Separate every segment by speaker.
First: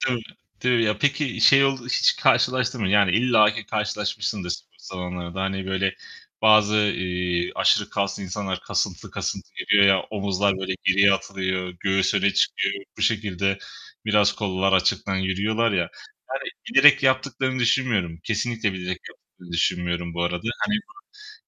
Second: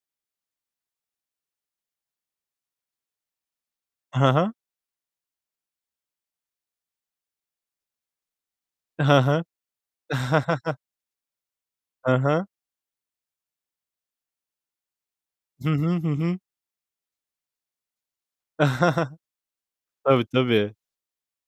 Speaker 1: [unintelligible] De ya. Peki şey oldu hiç karşılaştın mı? Yani illaki
Speaker 2: I, ha
Speaker 1: karşılaşmışsındır
Speaker 2: ha.
Speaker 1: spor salonlarda, hani, böyle bazı, iii, aşırı kaslı insanlar
Speaker 2: I,
Speaker 1: kasıntı
Speaker 2: ha ha.
Speaker 1: kasıntı geliyor ya; omuzlar böyle geriye atılıyor,
Speaker 2: Ha
Speaker 1: göğüs öne
Speaker 2: ha.
Speaker 1: çıkıyor, bu şekilde biraz kollar açıktan
Speaker 2: Hı
Speaker 1: yürüyorlar ya.
Speaker 2: hı, hı hı.
Speaker 1: Yani bilerek yaptıklarını düşünmüyorum, kesinlikle bilerek yaptıklarını düşünmüyorum bu
Speaker 2: Tabii,
Speaker 1: arada.
Speaker 2: tabii.
Speaker 1: Hani,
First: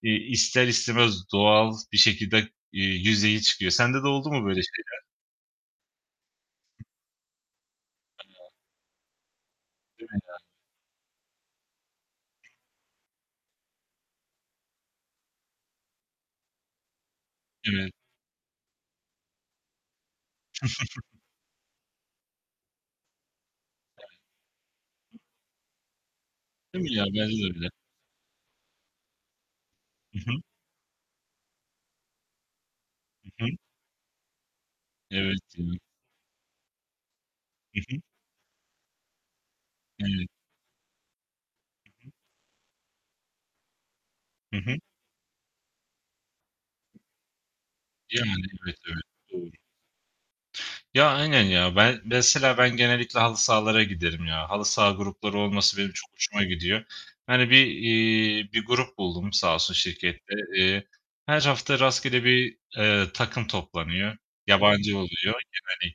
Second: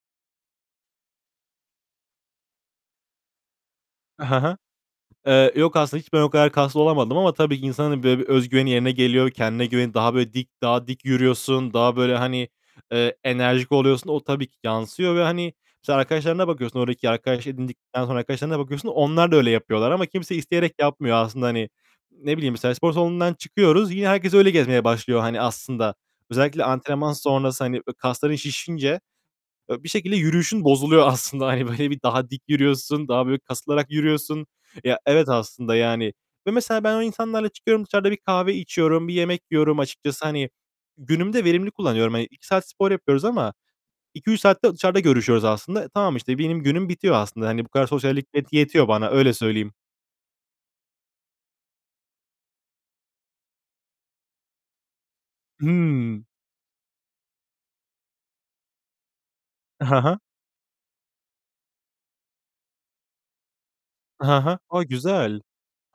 Speaker 1: iii, ister istemez doğal bir şekilde, iii, yüzeye çıkıyor. Sende de
Speaker 2: I,
Speaker 1: oldu
Speaker 2: ha
Speaker 1: mu
Speaker 2: ha.
Speaker 1: böyle şeyler?
Speaker 2: Eee, yok aslında. Hiç ben o kadar kaslı olamadım ama tabii ki insanın böyle bir öz
Speaker 1: [unintelligible]
Speaker 2: güveni yerine geliyor, kendine güveni.
Speaker 1: Değil
Speaker 2: Daha
Speaker 1: mi
Speaker 2: böyle
Speaker 1: ya.
Speaker 2: dik, daha dik yürüyorsun. Daha böyle, hani, eee, enerjik oluyorsun. O tabii ki yansıyor ve, hani, mesela arkadaşlarına bakıyorsun oradaki arkadaş
Speaker 1: Evet.
Speaker 2: edindikten sonra arkadaşlarına bakıyorsun. Onlar da öyle yapıyorlar ama kimse isteyerek yapmıyor aslında hani. Ne bileyim? Mesela spor salonundan çıkıyoruz. Yine herkes öyle gezmeye başlıyor,
Speaker 1: [unintelligible]
Speaker 2: hani aslında. Özellikle
Speaker 1: Değil mi ya?
Speaker 2: antrenman
Speaker 1: Bence de
Speaker 2: sonrası,
Speaker 1: öyle.
Speaker 2: hani ö kasların şişince, e, bir şekilde
Speaker 1: Hı hı.
Speaker 2: yürüyüşün bozuluyor aslında. Hani böyle bir daha dik yürüyorsun. Daha
Speaker 1: I
Speaker 2: böyle
Speaker 1: hı.
Speaker 2: kasılarak yürüyorsun. Ya, evet,
Speaker 1: Evet
Speaker 2: aslında,
Speaker 1: canım.
Speaker 2: yani, ve mesela ben o insanlarla
Speaker 1: Hı
Speaker 2: çıkıyorum.
Speaker 1: hı.
Speaker 2: Dışarıda bir kahve içiyorum. Bir yemek yiyorum açıkçası.
Speaker 1: Evet.
Speaker 2: Hani, günümü de verimli
Speaker 1: I hı.
Speaker 2: kullanıyorum hani. 2 saat spor yapıyoruz ama 2-3
Speaker 1: Hı
Speaker 2: saat de
Speaker 1: hı.
Speaker 2: dışarıda görüşüyoruz aslında. E, tamam işte, benim günüm bitiyor aslında. Hani bu kadar
Speaker 1: Yani,
Speaker 2: sosyallik net
Speaker 1: evet,
Speaker 2: yetiyor
Speaker 1: evet,
Speaker 2: bana. Öyle
Speaker 1: doğru.
Speaker 2: söyleyeyim.
Speaker 1: Ya, aynen ya. Ben mesela ben genellikle halı sahalara giderim ya. Halı saha grupları olması benim çok
Speaker 2: Hımm.
Speaker 1: hoşuma gidiyor. Yani, bir, eee, bir grup buldum sağ olsun
Speaker 2: I, ha ha.
Speaker 1: şirkette. Eee, her hafta rastgele bir, eee, takım toplanıyor.
Speaker 2: I, ha ha. A,
Speaker 1: Yabancı oluyor
Speaker 2: güzel!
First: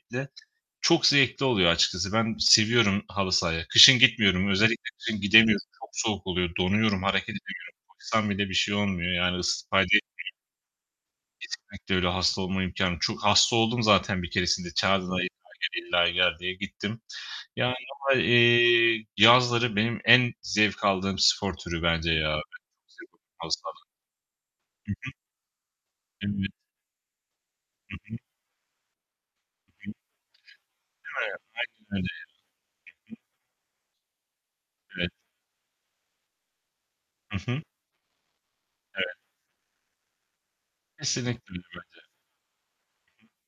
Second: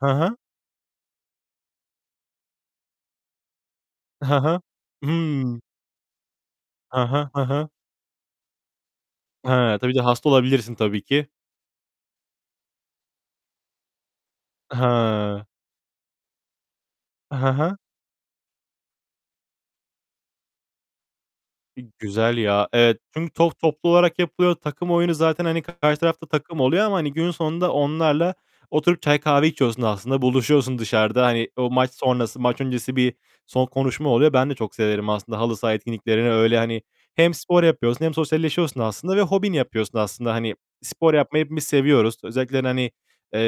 Speaker 2: Ha ha.
Speaker 1: Çok zevkli oluyor açıkçası. Ben seviyorum halı sahayı. Kışın
Speaker 2: I, ha
Speaker 1: gitmiyorum,
Speaker 2: ha.
Speaker 1: özellikle kışın
Speaker 2: Hımm.
Speaker 1: gidemiyorum. Çok soğuk oluyor, donuyorum,
Speaker 2: Ha
Speaker 1: hareket
Speaker 2: ha. Ha ha.
Speaker 1: edemiyorum. Koşsam bile bir şey olmuyor yani, ısı
Speaker 2: Hıı.
Speaker 1: fayda
Speaker 2: Tabii bir de hasta
Speaker 1: etmiyor.
Speaker 2: olabilirsin, tabii ki.
Speaker 1: Kesinlikle öyle. Hasta olma imkânı çok Hasta oldum zaten bir keresinde
Speaker 2: I,
Speaker 1: çağırdılar illa
Speaker 2: hıı.
Speaker 1: gel, illa gel diye. Gittim.
Speaker 2: I, he he.
Speaker 1: Yani ama, eee, yazları benim en zevk aldığım spor türü
Speaker 2: İii,
Speaker 1: bence ya,
Speaker 2: güzel ya. Evet. Çünkü
Speaker 1: [unintelligible] halı
Speaker 2: top
Speaker 1: saha.
Speaker 2: toplu olarak yapılıyor. Takım
Speaker 1: Hı hı.
Speaker 2: oyunu zaten hani karşı tarafta
Speaker 1: [unintelligible]
Speaker 2: takım oluyor ama, hani, gün sonunda
Speaker 1: Hı hı.
Speaker 2: onlarla oturup çay kahve
Speaker 1: [unintelligible] [unintelligible]
Speaker 2: içiyorsun
Speaker 1: Aynen
Speaker 2: aslında. Buluşuyorsun dışarıda. Hani, o maç
Speaker 1: öyle ya.
Speaker 2: sonrası, maç öncesi
Speaker 1: Hı
Speaker 2: bir
Speaker 1: hı.
Speaker 2: son konuşma oluyor. Ben de çok severim
Speaker 1: Evet.
Speaker 2: aslında halı saha etkinliklerini, öyle hani hem
Speaker 1: Hı
Speaker 2: spor
Speaker 1: hı.
Speaker 2: yapıyorsun hem sosyalleşiyorsun aslında
Speaker 1: Evet.
Speaker 2: ve hobini yapıyorsun aslında, hani. Spor yapmayı
Speaker 1: Kesinlikle öyle
Speaker 2: hepimiz
Speaker 1: bence.
Speaker 2: seviyoruz. Özellikle, yani, hani,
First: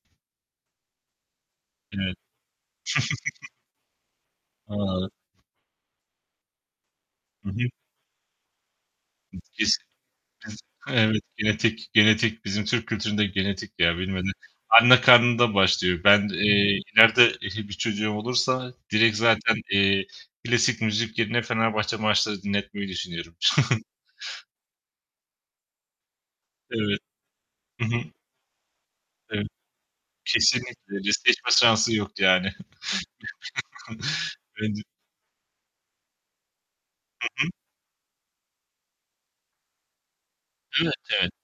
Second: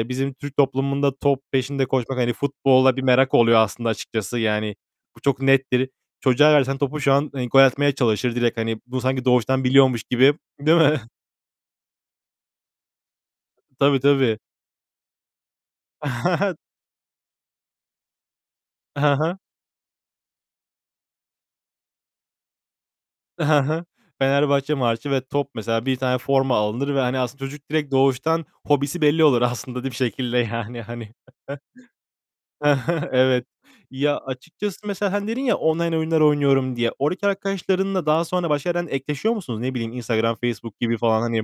Speaker 1: Hı hı.
Speaker 2: bizim Türk toplumunda top peşinde
Speaker 1: Evet.
Speaker 2: koşmak, hani futbola bir merak oluyor aslında açıkçası. Yani bu çok
Speaker 1: [unintelligible]
Speaker 2: nettir. Çocuğa versen topu şu an, ııı,
Speaker 1: Hı
Speaker 2: gol
Speaker 1: hı.
Speaker 2: atmaya çalışır direkt, hani bunu sanki doğuştan
Speaker 1: Kesin
Speaker 2: biliyormuş gibi,
Speaker 1: [unintelligible]
Speaker 2: değil mi?
Speaker 1: Evet, genetik genetik, bizim Türk kültüründe genetik ya.
Speaker 2: Tabii,
Speaker 1: [unintelligible]
Speaker 2: tabii.
Speaker 1: Anne karnında başlıyor. Ben, eee, ileride ehli bir çocuğum olursa
Speaker 2: I,
Speaker 1: direkt
Speaker 2: he he.
Speaker 1: zaten, eee, klasik müzik yerine Fenerbahçe marşları dinletmeyi düşünüyorum.
Speaker 2: I, he he. Fenerbahçe Marşı ve top mesela. Bir tane forma alınır
Speaker 1: Evet,
Speaker 2: ve, hani, aslında çocuk
Speaker 1: hı
Speaker 2: direkt
Speaker 1: hı.
Speaker 2: doğuştan hobisi belli olur
Speaker 1: Evet,
Speaker 2: aslında da bir şekilde, yani,
Speaker 1: kesinlikle,
Speaker 2: hani.
Speaker 1: ce seçme şansı yok yani.
Speaker 2: Evet. Ya,
Speaker 1: [unintelligible]
Speaker 2: açıkçası mesela, hani, dedin ya, "Online oyunlar oynuyorum." diye.
Speaker 1: Hı
Speaker 2: Oradaki
Speaker 1: hı.
Speaker 2: arkadaşlarınla daha sonra başka yerden ekleşiyor musunuz? Ne bileyim Instagram, Facebook
Speaker 1: Evet,
Speaker 2: gibi falan,
Speaker 1: evet.
Speaker 2: hani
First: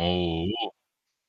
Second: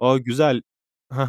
Speaker 2: A, güzel! He he.